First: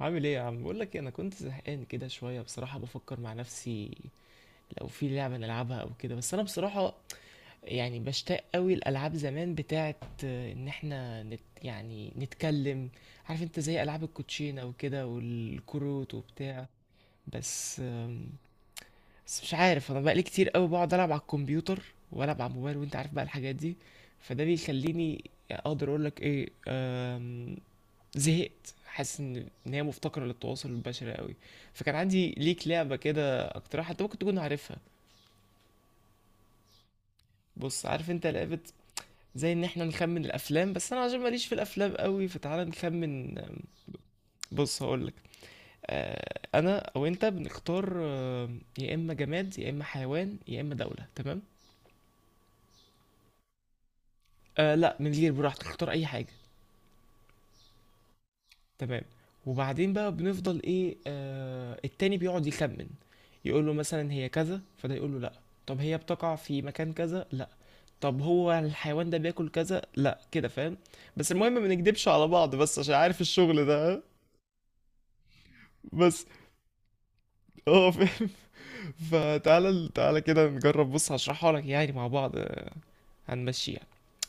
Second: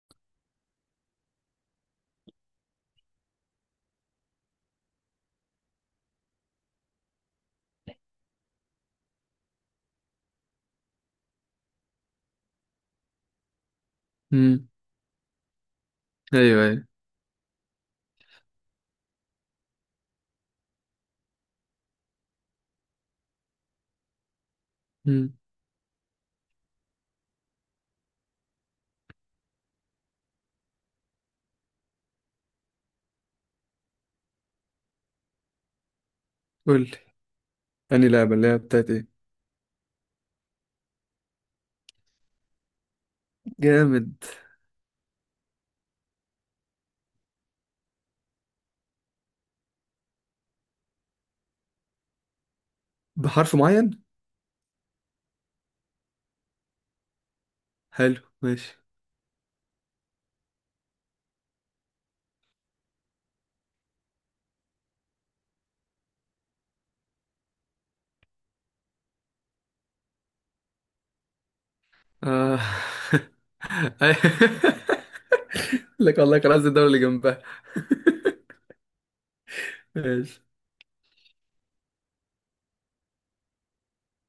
عامل ايه يا عم؟ بقول لك إيه، انا كنت زهقان كده شويه بصراحه، بفكر مع نفسي لو في لعبه نلعبها او كده. بس انا بصراحه يعني بشتاق قوي الالعاب زمان بتاعت، ان احنا نت يعني نتكلم. عارف انت، زي العاب الكوتشينه امم. او كده والكروت ايوه وبتاع. ايوه. بس بس مش عارف، انا بقالي كتير قوي بقعد العب على الكمبيوتر، والعب على الموبايل، وانت عارف بقى الحاجات دي. فده بيخليني امم. اقدر اقول لك ايه، زهقت. حاسس ان هي مفتقره للتواصل البشري قوي. فكان عندي ليك لعبه كده اقترحها، انت ممكن تكون عارفها. قول لي. بص، اني عارف انت لعبه اللي هي لعبه بتاعت ايه. زي ان احنا نخمن الافلام؟ بس انا عشان ماليش في الافلام قوي، فتعالى نخمن. جامد. بص هقولك، انا او انت بنختار، يا اما جماد يا اما حيوان يا اما دوله، تمام. بحرف معين. آه لا، من غير، براحتك اختار اي حاجه. حلو ماشي. تمام. وبعدين بقى بنفضل ايه، آه التاني بيقعد يخمن، يقول له مثلا هي كذا، فده يقول له لا. طب هي بتقع في مكان كذا؟ لا. طب هو الحيوان ده بياكل كذا؟ لا. كده فاهم. بس المهم ما نكدبش على بعض، آه. بس عشان عارف الشغل ده، ها؟ لك بس والله كان قصدي الدولة اللي جنبها. اه فاهم. فتعالى، تعالى ماشي كده نجرب، بص هشرحها لك يعني مع بعض، هنمشيها.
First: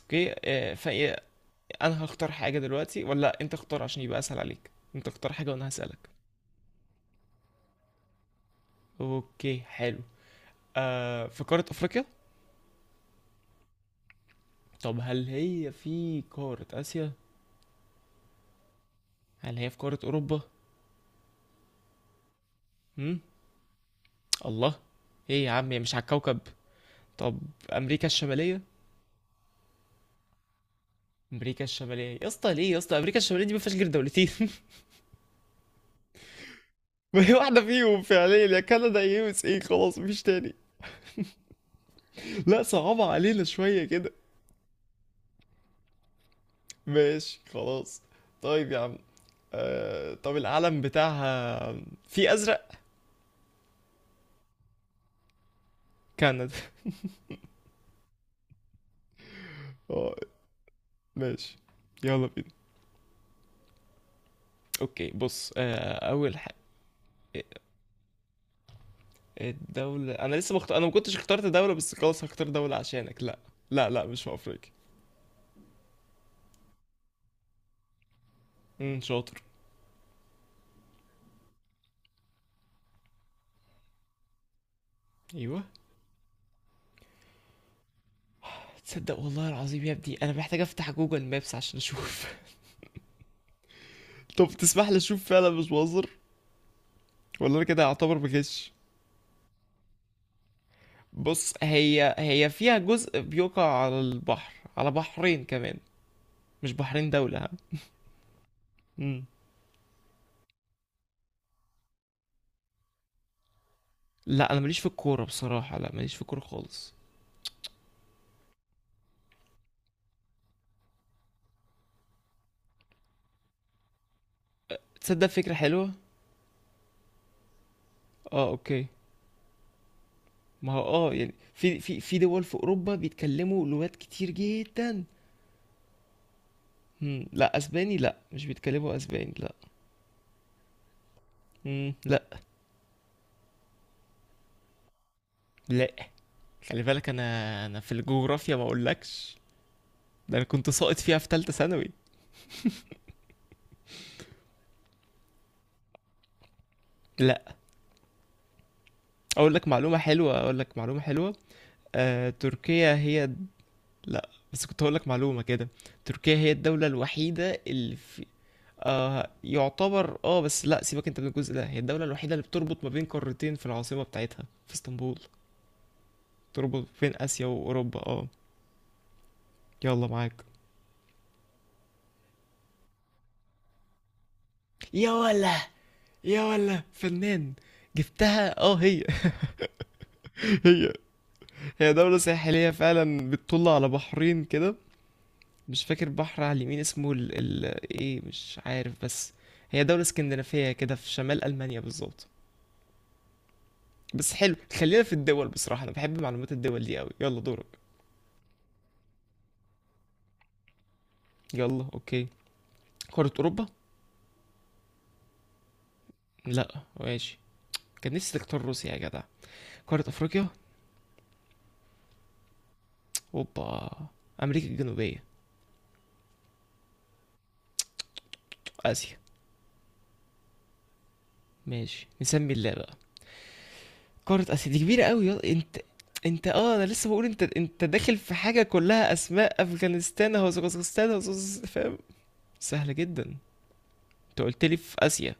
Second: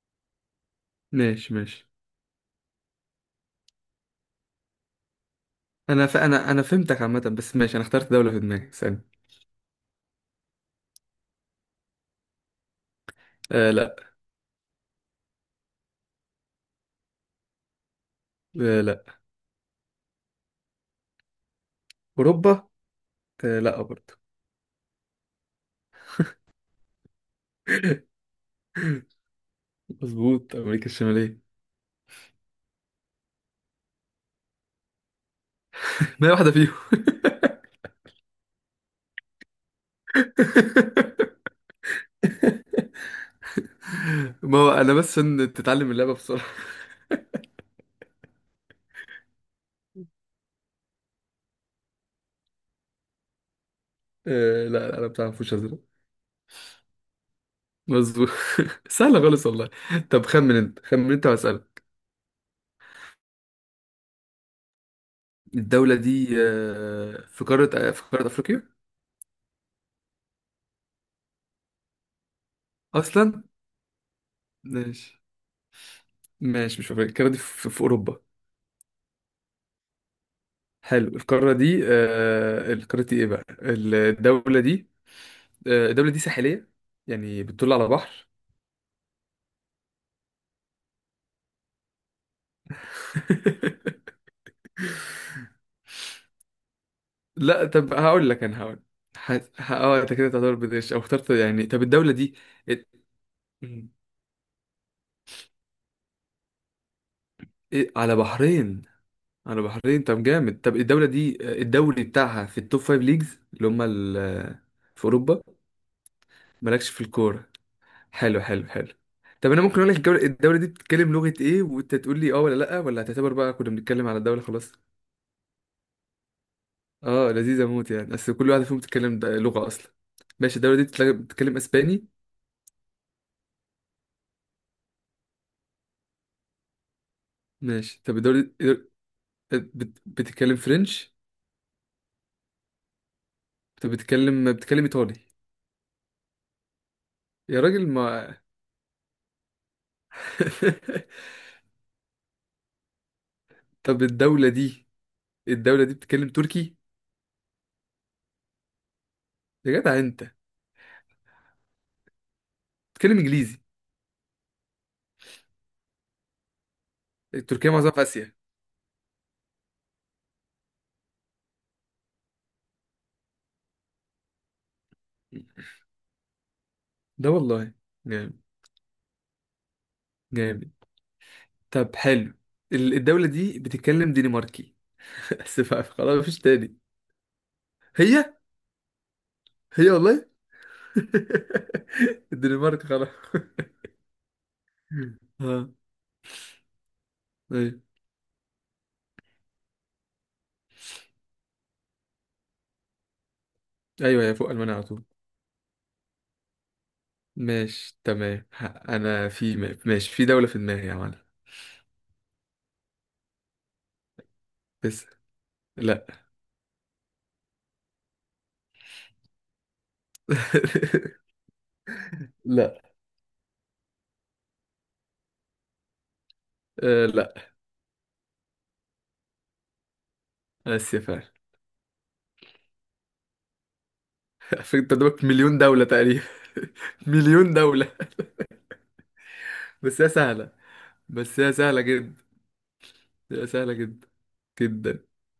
اوكي، فايه، ماشي ماشي. انا هختار حاجة دلوقتي ولا انت اختار؟ عشان يبقى اسهل عليك، انت اختار حاجة وانا هسألك. انا فهمتك عامة، بس ماشي، انا اخترت دولة في دماغي ثانية. اوكي حلو. آه في قارة أفريقيا؟ آه لا. طب هل هي في قارة آسيا؟ آه لا. هل هي في قارة أوروبا؟ اوروبا. هم؟ آه لا برضه. الله، إيه يا عم، هي مش على الكوكب؟ طب أمريكا الشمالية؟ مظبوط، امريكا الشمالية. أمريكا الشمالية، يا اسطى ليه يا اسطى، أمريكا الشمالية دي ما فيهاش غير دولتين. ما هي واحدة فيهم. وهي واحدة فيهم فعليا، يا كندا يا USA، خلاص مفيش تاني. لا صعبة علينا شوية كده. ما هو انا بس عشان تتعلم اللعبة بسرعة. ماشي خلاص. طيب يا عم، آه طب العلم بتاعها، في أزرق؟ آه لا لا، انا بتاع فوش ازرق. كندا. مظبوط. سهله خالص والله. اه. طب خمن انت، خمن انت ماشي، واسالك. يلا بينا. اوكي بص، الدوله آه دي اول حاجه، في قاره افريقيا. الدولة، أنا لسه أنا ما كنتش اخترت دولة، بس خلاص هختار دولة عشانك. لا اصلا. لا لا، مش في أفريقيا. ماشي. ماشي، مش في افريقيا. القاره دي في اوروبا. شاطر. حلو. القاره دي ايه بقى الدوله دي؟ أيوه. آه، الدوله دي ساحليه، يعني بتطل على بحر. تصدق والله العظيم يا ابني أنا محتاج أفتح جوجل مابس عشان أشوف. طب تسمح لي أشوف فعلا، مش بهزر، ولا أنا لا كده طب هعتبر هقول لك، انا بغش. هقول. ح- انت كده تعتبر بدش او اخترت بص يعني. طب الدوله هي دي. هي فيها إيه- جزء بيقع على البحر، على بحرين كمان، مش بحرين دولة، ها. إيه، على بحرين. امم. على بحرين. طب جامد. طب الدولة دي الدوري بتاعها في التوب فايف ليجز اللي هما لا أنا ماليش في في الكورة أوروبا. بصراحة، لا ماليش في الكورة مالكش خالص. في الكورة. حلو حلو حلو. طب أنا ممكن أقول لك، الدولة دي بتتكلم لغة إيه وأنت تقول لي أه ولا لأ، ولا هتعتبر بقى كنا بنتكلم على الدولة خلاص. تصدق فكرة حلوة. أه لذيذة موت يعني، أصل اه كل واحدة فيهم اوكي. بتتكلم لغة أصلا. ماشي. ما الدولة هو دي اه يعني، بتتكلم في في أسباني. في دول في اوروبا بيتكلموا لغات كتير جدا. لا اسباني، ماشي. لا طب الدولة مش دي بيتكلموا اسباني، لا. بتتكلم فرنش. لا. طب بتتكلم إيطالي. لا خلي بالك يا انا راجل في ما. الجغرافيا ما اقولكش. ده انا كنت ساقط فيها في ثالثه ثانوي. طب الدولة دي بتتكلم تركي. لا اقول لك يا جدع معلومه أنت. حلوه، اقول لك معلومه حلوه. تركيا بتتكلم هي، انجليزي. لا بس كنت هقول لك معلومه كده. تركيا هي الدوله الوحيده تركيا معظمها اللي في في، اسيا. آه يعتبر اه، بس لا سيبك انت من الجزء ده، هي الدوله الوحيده اللي بتربط ما بين قارتين، في العاصمه بتاعتها في اسطنبول، تربط بين ده اسيا والله واوروبا، اه. جامد. يلا معاك. جامد. طب حلو. الدولة دي بتتكلم دنماركي. يا ولا. بس بقى خلاص مفيش يا تاني. ولا فنان، هي جبتها، اه هي. هي والله. هي. هي دولة ساحلية الدنمارك خلاص. فعلا، بتطل على بحرين كده، ها. مش فاكر بحر على اليمين اسمه ايوه. ايه، مش عارف. بس هي دولة اسكندنافية كده، في شمال ألمانيا بالظبط. ايوه، بس يا فوق حلو، المانيا على خلينا طول. في الدول، بصراحة أنا بحب معلومات الدول دي أوي، يلا دورك. ماشي تمام. انا ماشي، في دولة في دماغي يا معلم. يلا أوكي. قارة أوروبا؟ بس. لا. لا ماشي. كان نفسي تختار روسيا يا جدع. قارة أفريقيا؟ لا. اوبا. أمريكا الجنوبية؟ آه لا. آسيا. اسيا فعلا. ماشي نسمي اللعبة. قارة اسيا دي فكرة، انت كبيرة قدامك قوي يا... مليون انت دولة تقريبا. انت اه، انا لسه بقول انت مليون انت دولة. داخل في حاجة كلها اسماء، بس هي افغانستان سهلة. وازغستان بس هي سهلة فاهم. جدا. سهلة جدا. لا، سهلة جدا. انت قلت لي في جدا. اسيا.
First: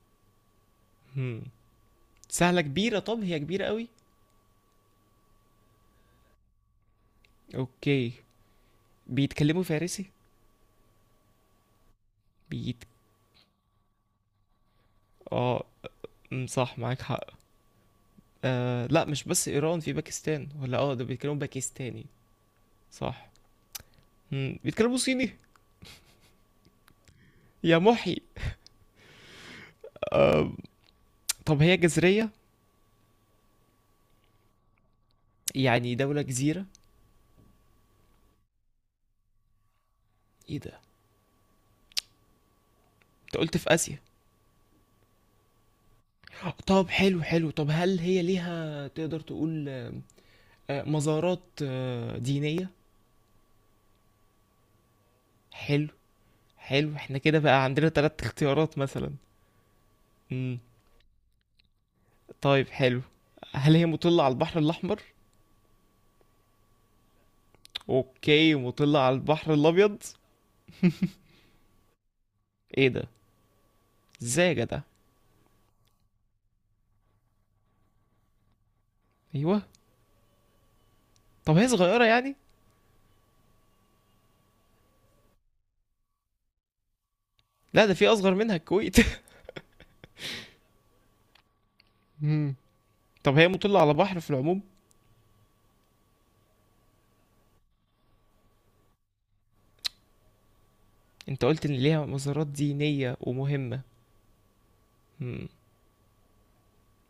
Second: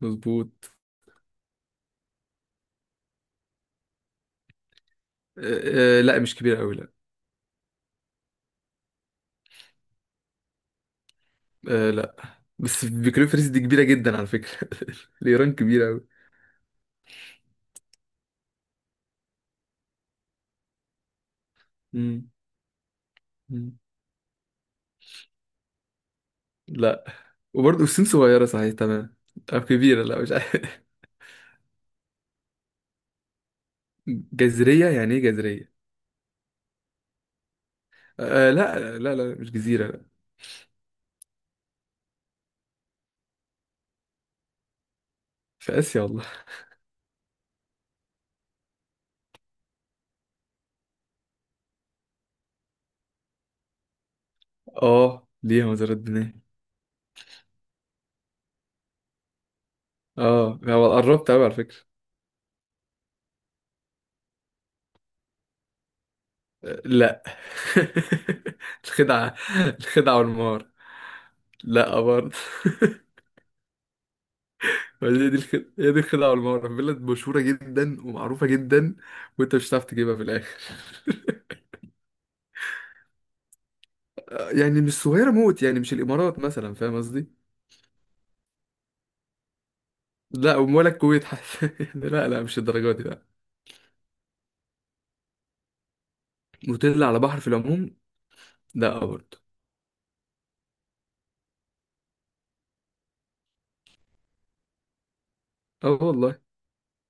مظبوط. هم. سهلة كبيرة، طب هي كبيرة قوي؟ لا مش كبيرة أوي لا. اوكي. بيتكلموا فارسي؟ آه لا. بيت بس بيكريفرس دي كبيرة جدا على فكرة. الإيران اه كبيرة أوي. أمم، صح معاك حق. آه لا، مش بس ايران، في باكستان، ولا اه ده بيتكلموا باكستاني؟ مم. صح. مم. هم. بيتكلموا صيني؟ لا. يا وبرضه الصين محي. صغيرة؟ صحيح تمام. أو كبيرة؟ لا مش آه عارف. طب هي جزرية؟ جزرية يعني إيه جزرية؟ يعني دولة جزيرة. آه لا لا لا، مش جزيرة لا. ايه ده، انت قلت في آسيا. في آسيا والله. طب حلو حلو، طب هل هي ليها، تقدر تقول، مزارات دينية. آه ليها حلو. مزارات بناء. حلو، احنا كده بقى عندنا 3 اختيارات مثلا. مم. آه هو قربت أوي على فكرة. طيب حلو. هل هي مطلة على البحر الأحمر؟ آه، لا. اوكي، مطلة على الخدعة. البحر الأبيض؟ الخدعة والمهارة. لا برضه. ايه ده، ازاي يا جدع؟ هي دي الخدعة، هي دي الخدعة. والمغرب بلد مشهورة جدا ومعروفة جدا، وانت ايوه. مش هتعرف تجيبها في الآخر. طب هي صغيرة يعني؟ يعني مش صغيرة موت، يعني مش الإمارات مثلا، فاهم قصدي؟ لا ده في أصغر منها الكويت. لا ولا الكويت حتى. يعني لا لا مم. مش الدرجة دي لا. طب هي مطلة على بحر في العموم؟ نوتيلا على بحر في العموم. لا برضه. انت قلت ان ليها مزارات دينية ومهمة. مم. اه والله.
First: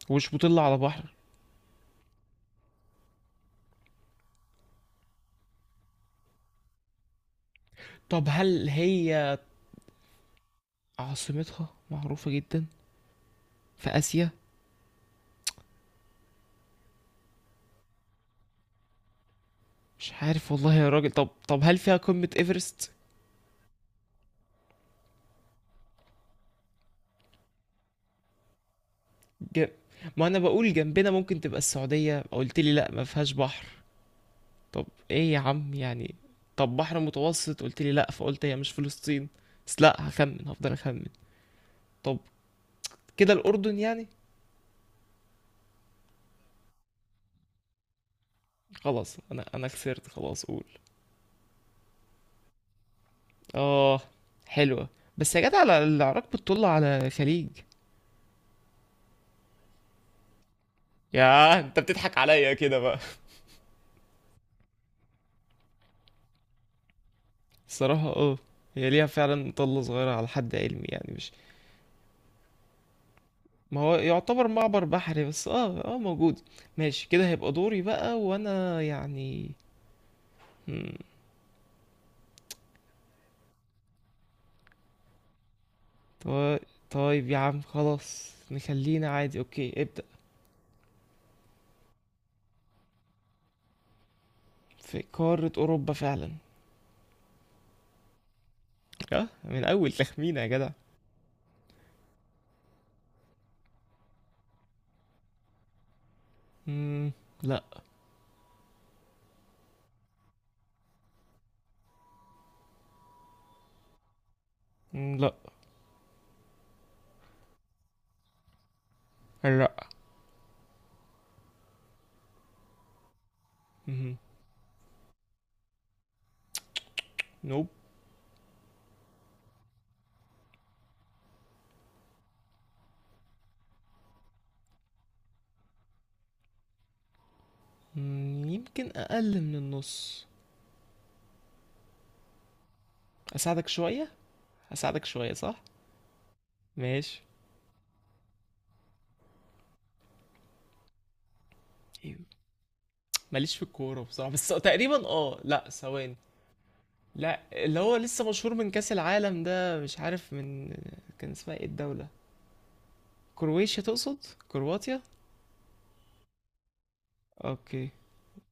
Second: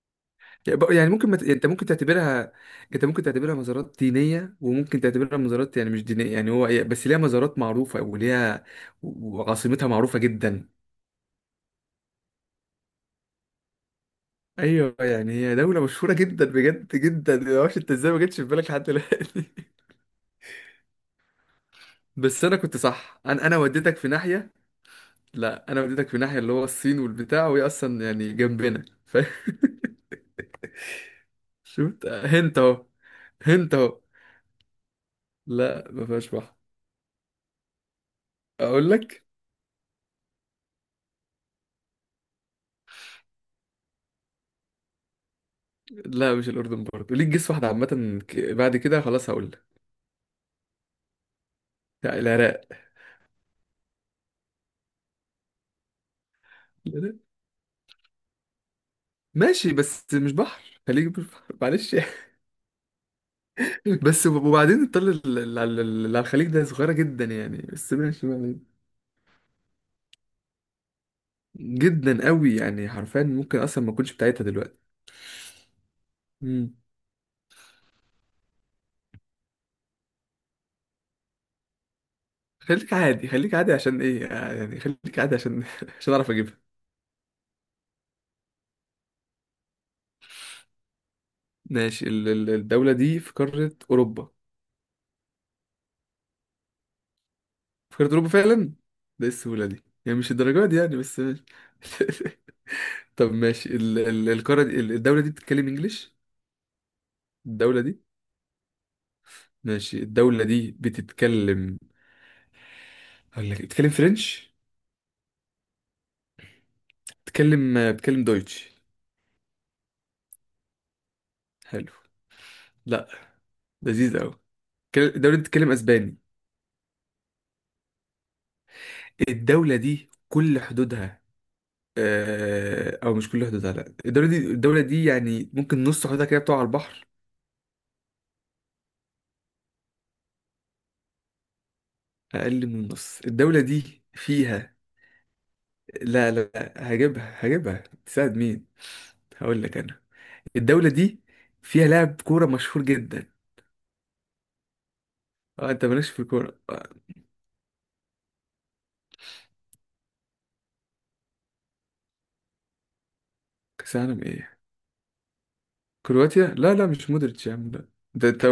ومش مطلة على يعني بق- بحر. يعني ممكن انت ممكن تعتبرها. انت ممكن تعتبرها مزارات دينية، وممكن تعتبرها مزارات يعني مش دينية، يعني هو بس ليها مزارات معروفة طب وليها. هل هي وعاصمتها معروفة جدا. عاصمتها معروفة جدا، في آسيا؟ ايوه يعني هي دولة مشهورة جدا بجد جدا، ما اعرفش انت ازاي ما جتش في بالك لحد دلوقتي. مش عارف والله يا راجل. طب هل فيها قمة بس انا كنت إيفرست؟ صح، انا وديتك في ناحية. لا انا وديتك في ناحية اللي هو الصين والبتاع، وهي اصلا يعني جنبنا ج... ما أنا بقول جنبنا، ممكن تبقى شفت السعودية، هنت قلت لي اهو. لأ ما فيهاش بحر. هنت اهو. طب إيه يا عم لا ما يعني؟ فيهاش بحر. طب بحر متوسط قلت لي لأ، فقلت هي مش اقول لك. فلسطين. بس لأ، هخمن، هفضل أخمن. طب كده الأردن يعني؟ لا مش الاردن برضه، ليك جيس واحدة عامة بعد كده خلاص خلاص أنا، هقول لك. أنا خسرت، خلاص قول. لا، العراق. آه، حلوة. بس يا جدع العراق بتطل على العراق. خليج. ماشي بس مش بحر، خليك مش بحر يا انت معلش. بتضحك عليا كده بقى. بس وبعدين الطل ال- ال- ال- اللي على الخليج ده صغيرة جدا يعني، بس الصراحة ماشي اه، بقى. هي ليها فعلا طلة صغيرة على حد علمي يعني، مش. جدا قوي يعني، حرفيا ممكن ما اصلا ما هو اكونش بتاعتها يعتبر دلوقتي. معبر بحري، بس اه اه موجود. مم. ماشي كده، هيبقى دوري بقى، وانا يعني. مم. خليك عادي، خليك عادي، عشان ايه يعني، خليك عادي عشان عشان اعرف طي- اجيبها. طيب يا عم، خلاص نخلينا عادي، اوكي ابدأ. ماشي، الدولة دي في قارة اوروبا. في قارة اوروبا فعلا. في قارة اوروبا فعلا. ده اه ايه من السهولة دي اول يعني، مش تخمينة يا جدع. الدرجات دي يعني، بس ماشي. طب ماشي، الدولة دي بتتكلم انجليش. مم. لا. الدولة دي. ماشي الدولة دي بتتكلم. هقول لك بتتكلم فرنش. لا. بتكلم دويتش. لا. حلو. لا. مم. لذيذ قوي. الدولة دي بتتكلم اسباني. نوب. الدولة دي كل حدودها. آه، او مش كل حدودها لا. الدولة دي يعني ممكن نص حدودها كده بتقع على البحر. يمكن اقل من النص. اقل من النص. الدولة اساعدك دي شوية، فيها. اساعدك شوية صح. لا لا لا، ماشي. هجيبها هجيبها، تساعد مين. هقول لك انا. الدولة دي فيها لاعب كورة مشهور جدا. ماليش في الكورة بصراحة، بس تقريبا اه، لا اه انت مالكش ثواني. في الكورة. لا اللي هو لسه مشهور من كأس العالم ده، مش عارف من. كان اسمها ايه الدولة، كرواتيا كاس تقصد؟ عالم ايه؟ كرواتيا. كرواتيا لا لا مش مودريتش يا عم لا. اوكي. ده انت.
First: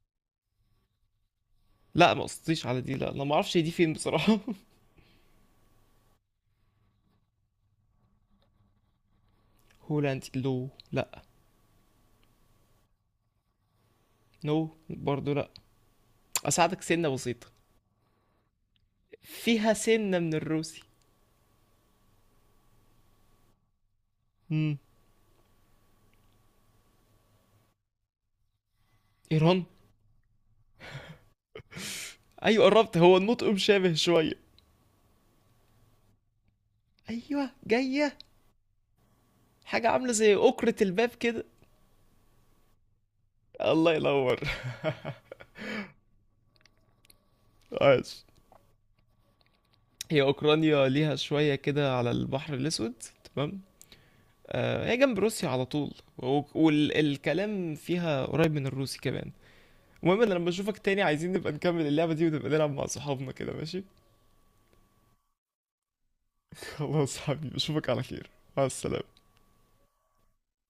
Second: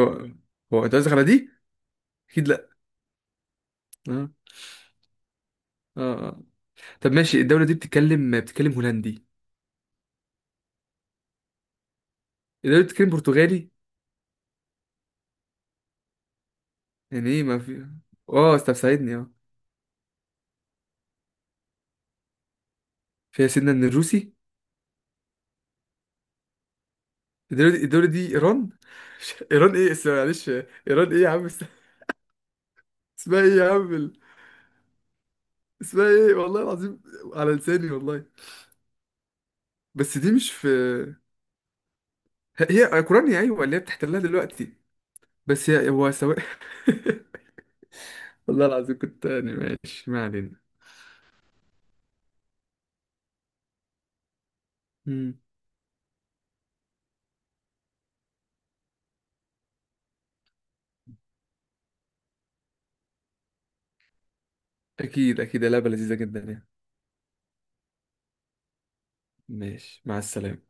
هو انت قصدك على دي. لا ما اكيد قصديش لا. على دي، لا انا ما اعرفش هي دي فين اه. بصراحة. اه آه. طب ماشي الدولة دي بتتكلم هولندي. هولاند لو، لا. الدولة دي بتتكلم برتغالي. نو برضو لا. اساعدك سنة يعني ايه بسيطة، ما في. اه طب ساعدني اه. فيها سنة من الروسي. فيها سنة من الروسي. امم. الدولة دي ايران. ايران، ايران ايه اسمها معلش، ايران ايه يا عم ايوه قربت، هو اسمها النطق ايه يا مشابه عم شوية. اسمها ايه والله العظيم، ايوه على لساني جاية، والله. حاجة عاملة بس دي زي مش في. أكرة الباب كده. هي هي اوكرانيا، ايوه، اللي هي الله بتحتلها ينور. دلوقتي. بس هي هو سواء. عاش. والله العظيم كنت يعني، ماشي هي ما علينا. أوكرانيا، ليها شوية كده على البحر الأسود. تمام. آه هي جنب مم. روسيا على طول، والكلام فيها قريب من الروسي كمان. المهم انا لما اشوفك تاني، عايزين نبقى نكمل اللعبة دي، ونبقى نلعب مع صحابنا كده، ماشي. اكيد اكيد لعبة لذيذة جدا يعني. خلاص حبيبي، اشوفك على خير. مع السلامة. ماشي مع السلامة.